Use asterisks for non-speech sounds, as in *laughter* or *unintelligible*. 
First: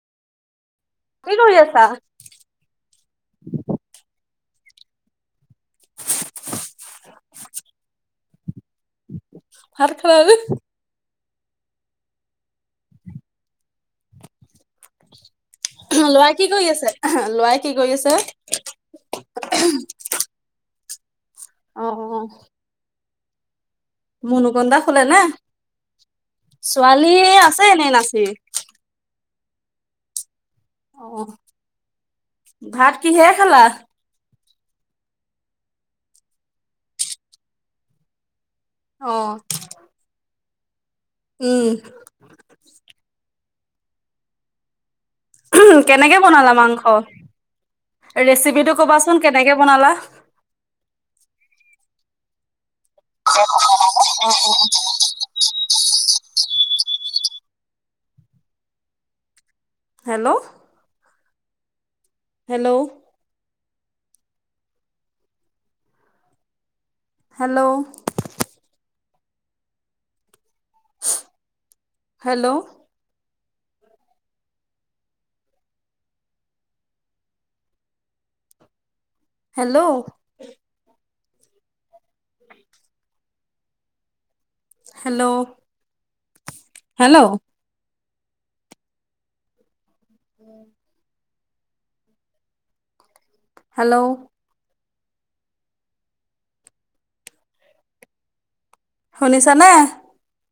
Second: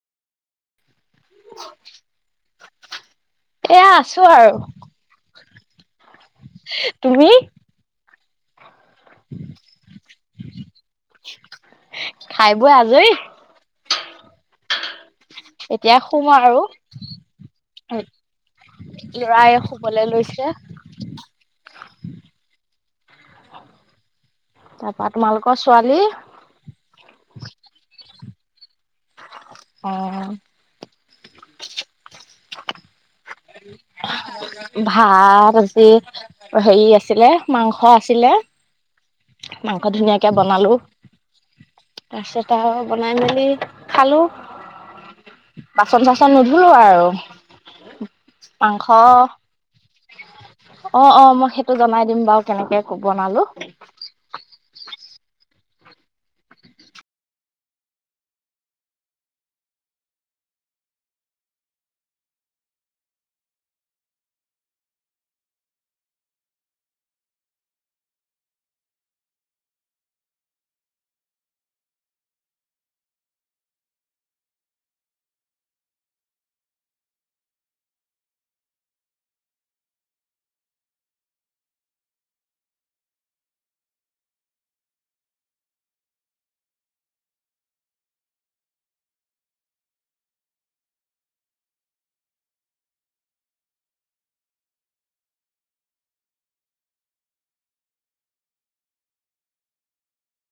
কি কৰি আছা? এয়া আছোঁ আৰু। তুমি? *unintelligible* ভাত খালা নে? *unintelligible* খায় বৈ আজৰি। এতিয়া লৰা শুম কি আৰু কৰি আছে, লৰাই কি কৰি আছে? ল'ৰাই শুবলৈ লৈছে। অ', অ'। মনকন্ন্দা হুলে তাৰপা নে? তোমালোকৰ ছোৱালী ছোৱালী আছে এনেই নাচি। অ'। অ', ভাত কিহেৰে খালা? ভাত আজি অ, হেৰি আছিলে, মাংস আছিলে। অ'। মাংস ধুনীয়াকে বনালো। উম। তাৰপিছত আও বনাই মেলি খালোঁ। কেনেকে বনালা মাংস, ৰেচিপিটো মাংস কবাচোন কেনেকে বনালা? অ', অ', মই সেইটো জনাই দিম বাৰু কেনেকে বনালো। অ', অ', অ'। Hello? Hello? Hello? Hello? Hello? উ *unintelligible* হেল্ল'। হেল্ল'। *unintelligible* হেল্ল'। শুনিছা নে?